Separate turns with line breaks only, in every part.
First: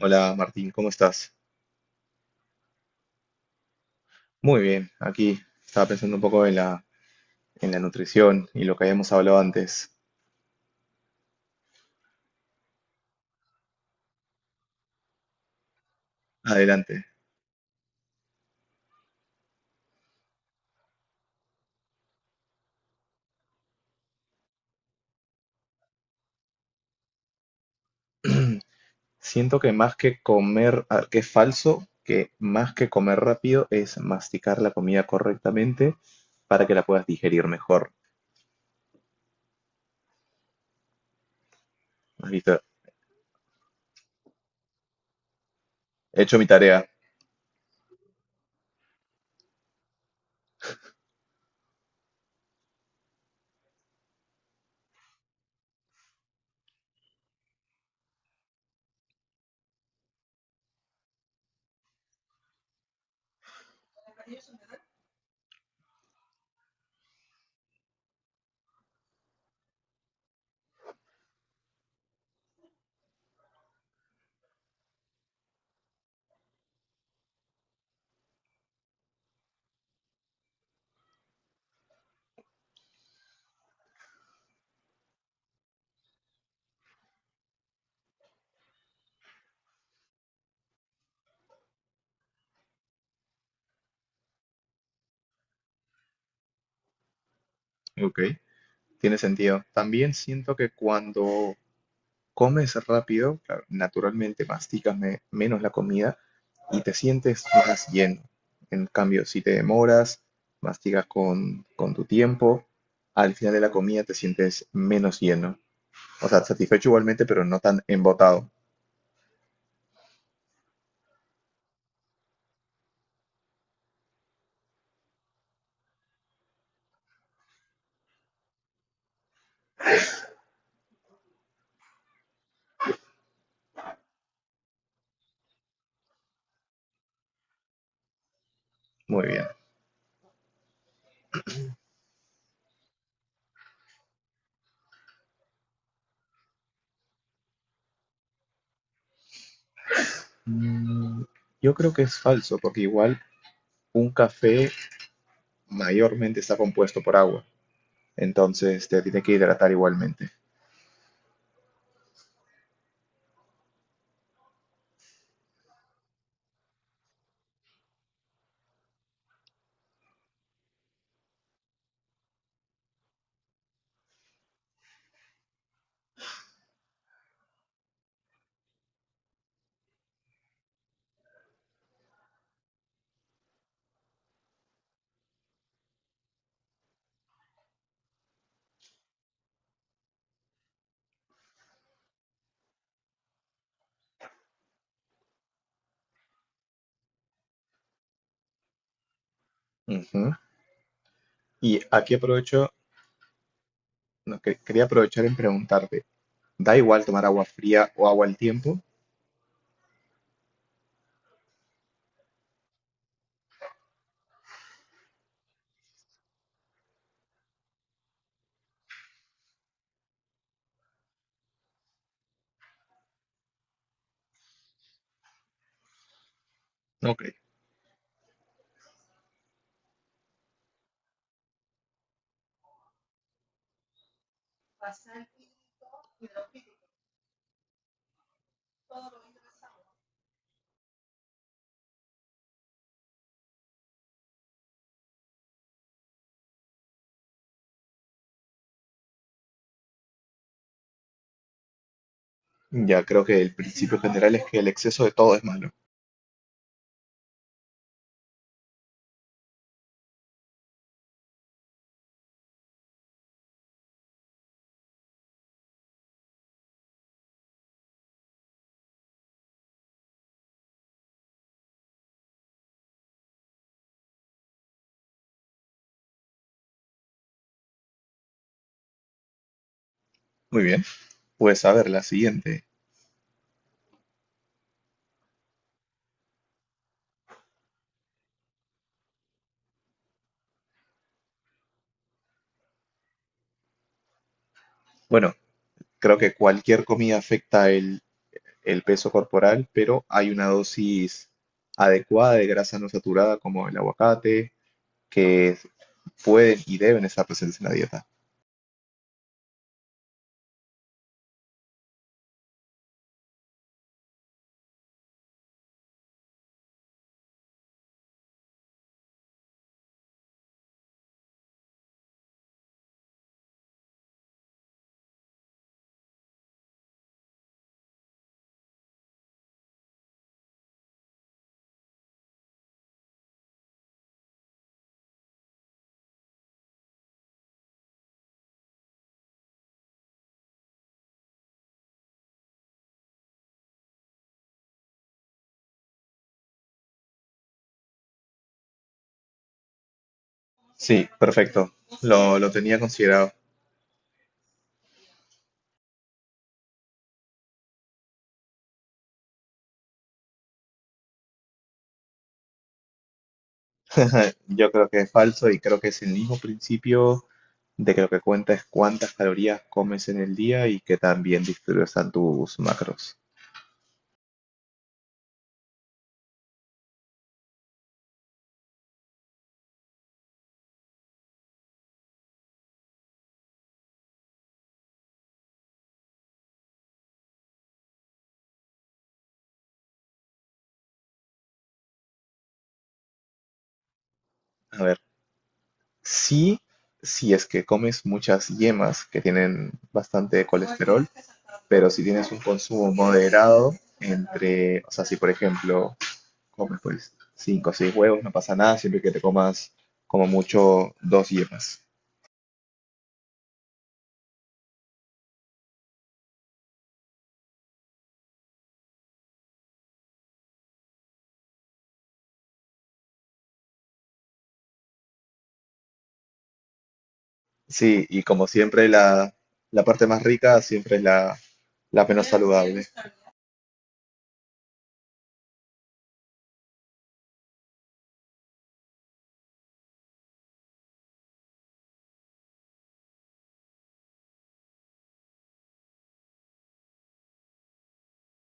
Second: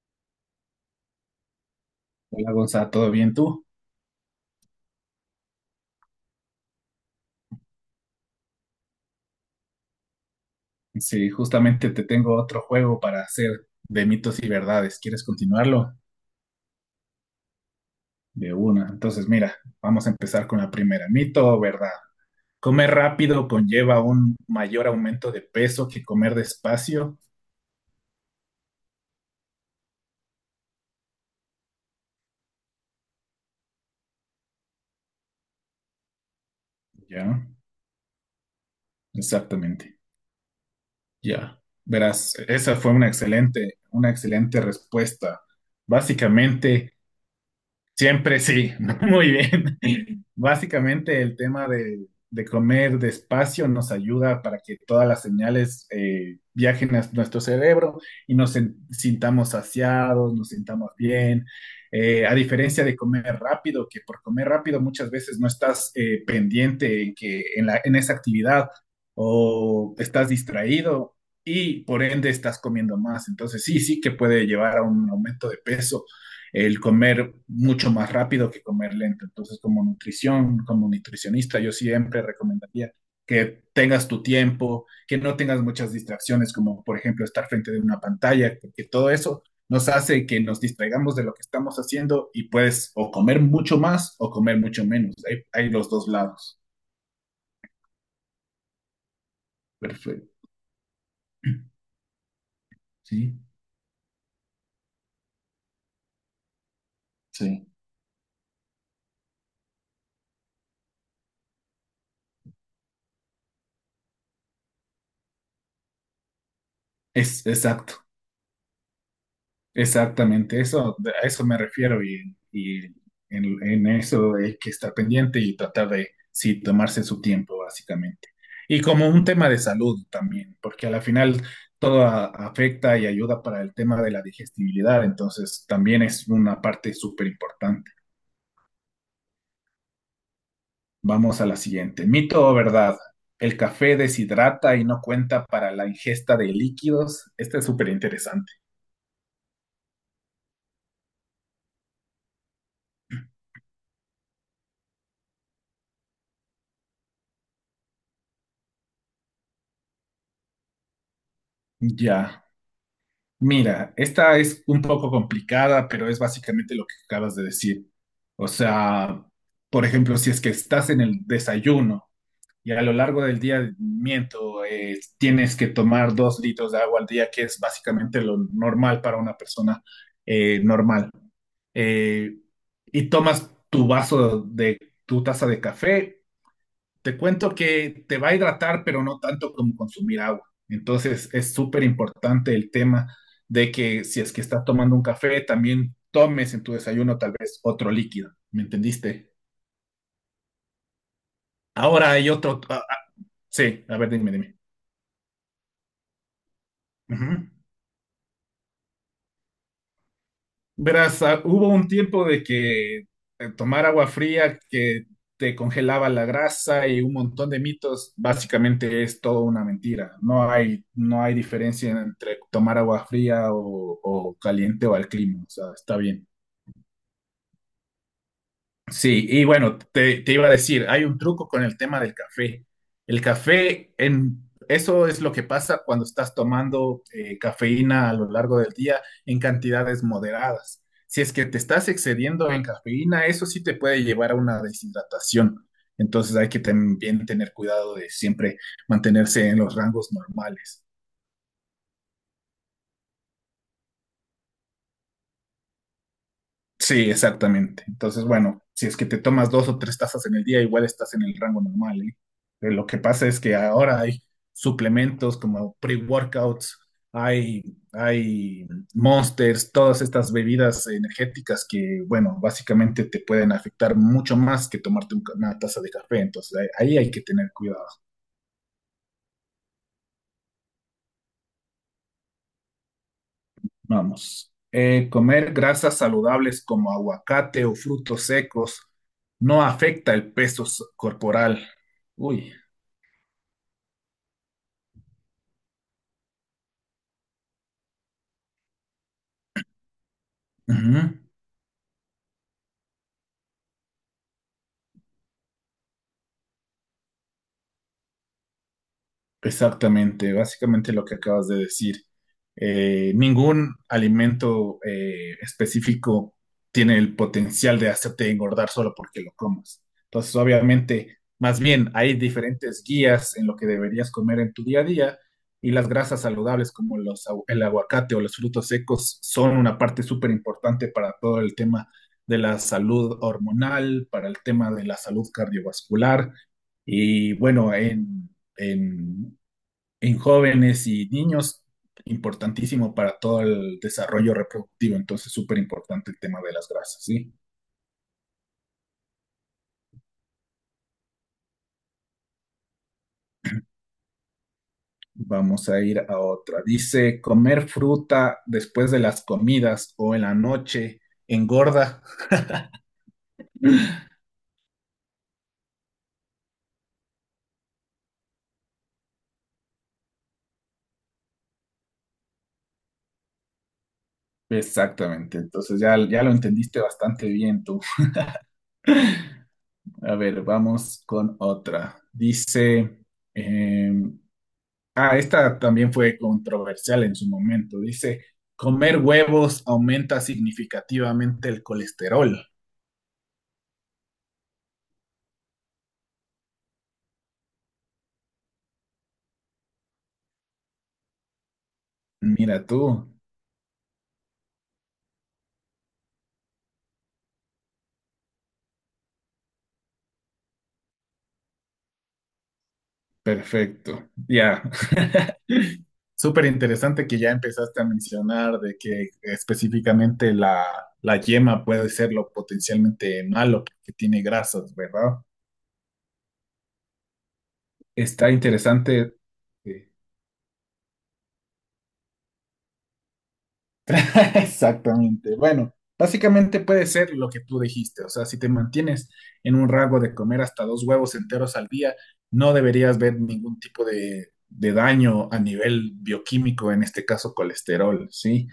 Hola Martín, ¿cómo estás?
Hola Gonza, ¿todo bien tú?
Muy bien, aquí estaba pensando un poco en la nutrición y lo que habíamos hablado antes.
Sí, justamente te tengo otro juego para hacer de mitos y verdades. ¿Quieres continuarlo?
Adelante.
De una. Entonces, mira, vamos a empezar con la primera. ¿Mito o verdad? Comer rápido conlleva un mayor aumento de peso que comer despacio.
Siento que más que comer, que es falso, que más que comer rápido es masticar la comida correctamente para que la puedas
Ya,
digerir mejor.
exactamente. Ya.
¿Has
Verás,
visto?
esa fue una excelente respuesta.
He hecho mi tarea.
Básicamente. Siempre sí, muy bien. Básicamente el tema de comer despacio nos ayuda para que todas las señales viajen a nuestro cerebro y nos sintamos saciados, nos sintamos bien. A diferencia de comer rápido, que por comer rápido muchas veces no estás pendiente en que en la, en esa actividad o estás distraído y por ende estás comiendo más. Entonces sí, sí que puede llevar a un aumento de peso el comer mucho más rápido que comer lento. Entonces, como nutrición, como nutricionista, yo siempre recomendaría que tengas tu tiempo, que no tengas muchas distracciones, como por ejemplo estar frente de una pantalla, porque todo eso nos hace que nos distraigamos de lo que estamos haciendo y puedes o comer mucho más o comer mucho menos. Hay los dos lados.
Ok. Tiene sentido. También
Perfecto.
siento que cuando comes
Sí,
rápido, claro, naturalmente masticas menos la comida y te sientes
sí.
más lleno. En cambio, si te demoras, mastigas con tu tiempo, al final de la comida te sientes menos lleno. O sea, satisfecho igualmente, pero
Es
no tan
exacto.
embotado.
Exactamente, eso, a eso me refiero y en eso hay que estar pendiente y tratar de, sí, tomarse su tiempo, básicamente. Y como un tema de salud también, porque a la final todo afecta y ayuda para el tema de la digestibilidad, entonces también es una parte súper importante.
Muy bien.
Vamos a la siguiente. ¿Mito o verdad? ¿El café deshidrata y no cuenta para la ingesta de líquidos? Este es súper interesante.
Mm, yo creo que es falso, porque igual un café mayormente está compuesto por agua. Entonces te tiene que hidratar igualmente.
Ya. Mira, esta es un poco complicada, pero es básicamente lo que acabas de decir. O sea, por ejemplo, si es que estás en el desayuno y a lo largo del día, miento, tienes que tomar 2 litros de agua al día, que es básicamente lo normal para una persona normal. Eh, y tomas tu taza de café, te cuento que te va a hidratar, pero no tanto como consumir agua. Entonces es súper importante el tema de que si es que estás tomando un café, también tomes en tu desayuno tal vez otro líquido. ¿Me entendiste?
Ujú. Y
Ahora
aquí
hay otro.
aprovecho,
Sí, a ver, dime,
no,
dime.
quería aprovechar en preguntarte, da igual tomar
Ujú.
agua fría o agua al tiempo.
Verás, hubo un tiempo de que tomar agua fría que te congelaba la grasa y un montón de mitos, básicamente es todo una mentira. No hay diferencia entre tomar agua fría o caliente o al clima, o sea, está bien.
Ok.
Sí, y bueno, te iba a decir, hay un truco con el tema del café. El café, eso es lo que pasa cuando estás tomando cafeína a lo largo del día en cantidades moderadas. Si es que te estás excediendo en cafeína, eso sí te puede llevar a una deshidratación. Entonces hay que también tener cuidado de siempre mantenerse en los rangos normales.
Ya creo que el principio general es que el exceso de todo es malo.
Sí, exactamente. Entonces, bueno, si es que te tomas dos o tres tazas en el día, igual estás en el rango normal, ¿eh? Pero lo que pasa es que ahora hay suplementos como pre-workouts, hay, hay Monsters, todas estas bebidas energéticas que, bueno, básicamente te pueden afectar mucho más que tomarte un una taza de café. Entonces, ahí hay que tener cuidado.
Muy bien. Pues a ver, la siguiente.
Vamos. Comer grasas saludables como aguacate o frutos secos no afecta el peso corporal. Uy.
Bueno, creo que cualquier comida afecta el peso corporal, pero hay una dosis adecuada de grasa no saturada como el aguacate, que pueden y deben estar presentes en la dieta.
Exactamente, básicamente lo que acabas de decir. Ningún alimento específico tiene el potencial de hacerte engordar solo porque lo comas. Entonces, obviamente, más bien hay diferentes guías en lo que deberías comer en tu día a día y las grasas saludables como el aguacate o los frutos secos son una parte súper importante para todo el tema de la salud hormonal, para el tema de la salud cardiovascular. Y bueno, en en jóvenes y niños, importantísimo para todo el desarrollo reproductivo, entonces súper importante el tema de las grasas, ¿sí?
Sí, perfecto. Lo tenía considerado.
Vamos a ir a otra. Dice, comer fruta después de las comidas o en la noche engorda.
Yo creo que es falso y creo que es el mismo principio de que lo que cuenta es cuántas calorías comes en el día y que también están tus macros.
Exactamente, entonces ya, ya lo entendiste bastante bien tú. A ver, vamos con otra. Dice, eh, ah, esta también fue controversial en su momento. Dice, comer huevos aumenta significativamente el colesterol.
A ver, sí, si es que comes muchas yemas que tienen bastante colesterol, pero si tienes un
Mira tú,
consumo moderado entre, o sea, si por ejemplo comes pues 5, o 6 huevos, no pasa nada, siempre que te comas como mucho dos yemas.
perfecto. Ya, súper interesante que ya empezaste a mencionar de que específicamente la yema puede ser lo potencialmente malo porque tiene grasas, ¿verdad?
Sí, y
Está
como siempre
interesante.
la
eh,
parte más rica siempre es la menos saludable.
Exactamente. Bueno, básicamente puede ser lo que tú dijiste. O sea, si te mantienes en un rango de comer hasta dos huevos enteros al día, no deberías ver ningún tipo de daño a nivel bioquímico, en este caso colesterol, ¿sí?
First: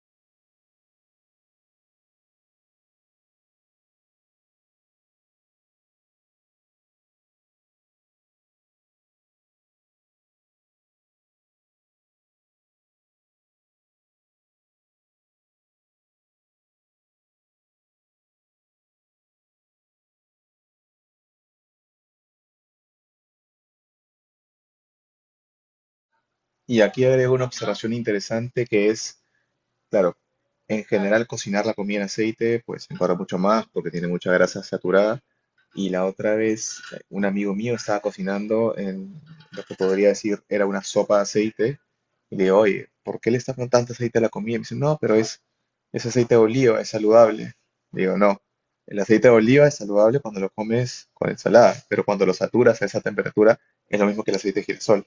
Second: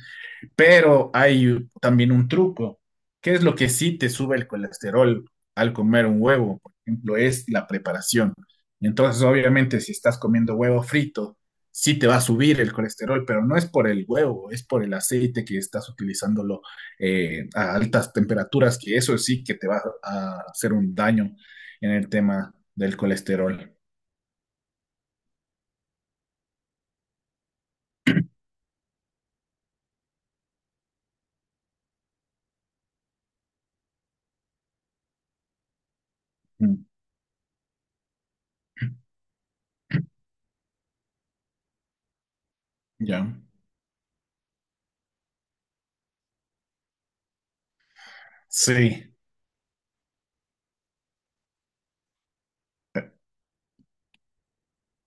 Pero hay también un truco. ¿Qué es lo que sí te sube el colesterol al comer un huevo? Por ejemplo, es la preparación. Entonces, obviamente, si estás comiendo huevo frito, sí te va a subir el colesterol, pero no es por el huevo, es por el aceite que estás utilizándolo a altas temperaturas, que eso sí que te va a hacer un daño en el tema del colesterol.
Y aquí agrego una observación interesante que es: claro, en general cocinar la comida en aceite pues engorda mucho más porque tiene mucha grasa saturada. Y la otra vez
Mm.
un amigo mío estaba cocinando en lo que podría decir era una sopa de aceite y le digo, oye, ¿por
Ya.
qué le estás poniendo tanto aceite a la comida? Y me dice, no, pero es aceite de oliva, es saludable. Le digo, no, el
Sí,
aceite de oliva es saludable cuando lo comes con ensalada, pero cuando lo saturas a esa temperatura es lo mismo que el aceite de girasol.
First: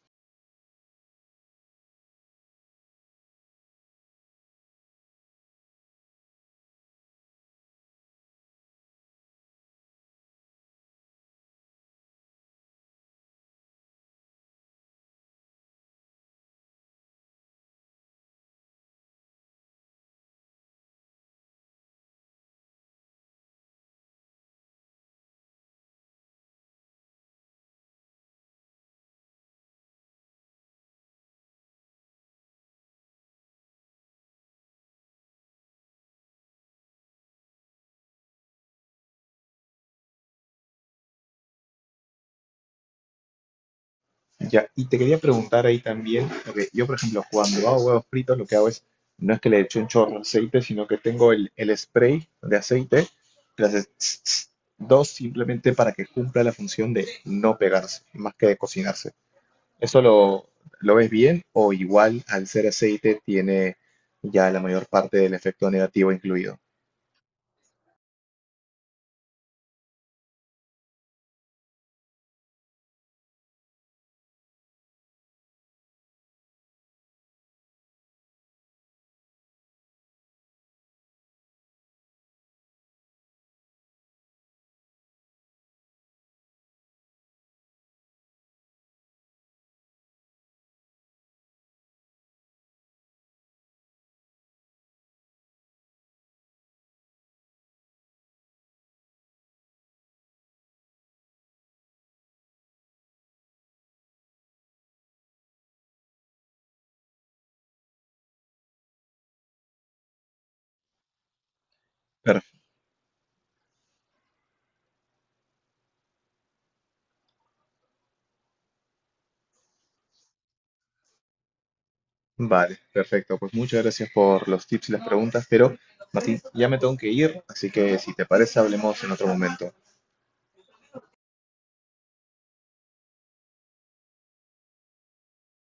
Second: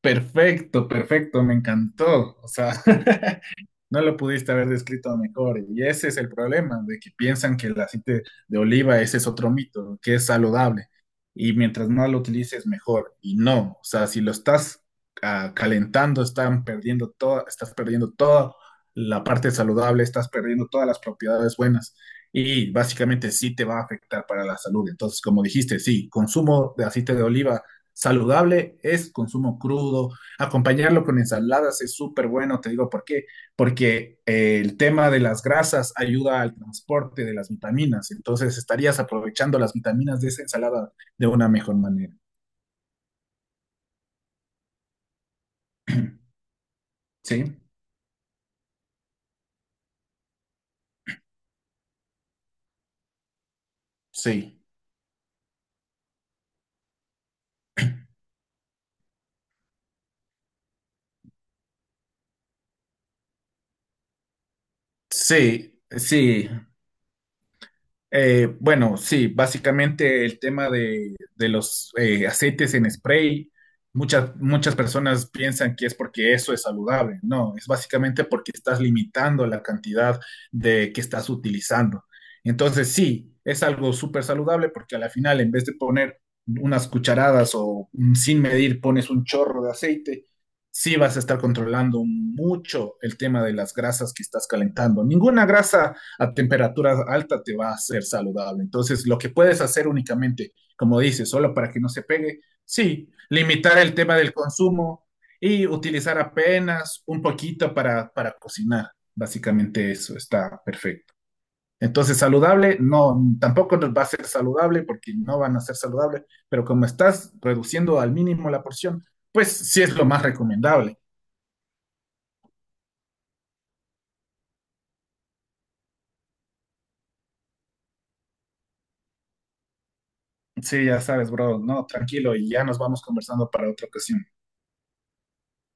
perfecto, perfecto, me encantó. O sea, no lo pudiste haber descrito mejor. Y ese es el problema, de que piensan que el aceite de oliva, ese es otro mito, que es saludable. Y mientras más lo utilices, mejor. Y no, o sea, si lo estás calentando, estás perdiendo toda la parte saludable, estás perdiendo todas las propiedades buenas. Y básicamente sí te va a afectar para la salud. Entonces, como dijiste, sí, consumo de aceite de oliva saludable es consumo crudo. Acompañarlo con ensaladas es súper bueno, te digo por qué, porque el tema de las grasas ayuda al transporte de las vitaminas, entonces estarías aprovechando las vitaminas de esa ensalada de una mejor manera.
Ya, y te quería preguntar ahí también, porque yo, por ejemplo,
Sí,
cuando hago huevos fritos, lo que hago es, no es que le eche un chorro de aceite, sino que tengo el spray de aceite, que le haces tss, tss,
sí,
dos simplemente para que cumpla la función de no pegarse, más que de cocinarse. ¿Eso lo ves bien o igual al ser aceite tiene ya la mayor parte del efecto
sí,
negativo
sí.
incluido?
Bueno, sí, básicamente el tema de los aceites en spray, muchas personas piensan que es porque eso es saludable. No, es básicamente porque estás limitando la cantidad de que estás utilizando. Entonces, sí, es algo súper saludable porque a la final, en vez de poner unas cucharadas o sin medir pones un chorro de aceite, sí vas a estar controlando mucho el tema de las grasas que estás calentando. Ninguna grasa a temperaturas altas te va a ser saludable. Entonces, lo que puedes hacer únicamente, como dices, solo para que no se pegue, sí, limitar el tema del consumo y utilizar apenas un poquito para cocinar. Básicamente eso está perfecto. Entonces,
Per-
saludable, no, tampoco nos va a ser saludable porque no van a ser saludables, pero como estás reduciendo al mínimo la porción, pues sí es lo más recomendable.
vale, perfecto. Pues muchas gracias por los tips y las preguntas, pero Martín, ya me tengo que ir, así que si te parece, hablemos en otro momento.
Sí, ya sabes, bro, no, tranquilo y ya nos vamos conversando para otra ocasión.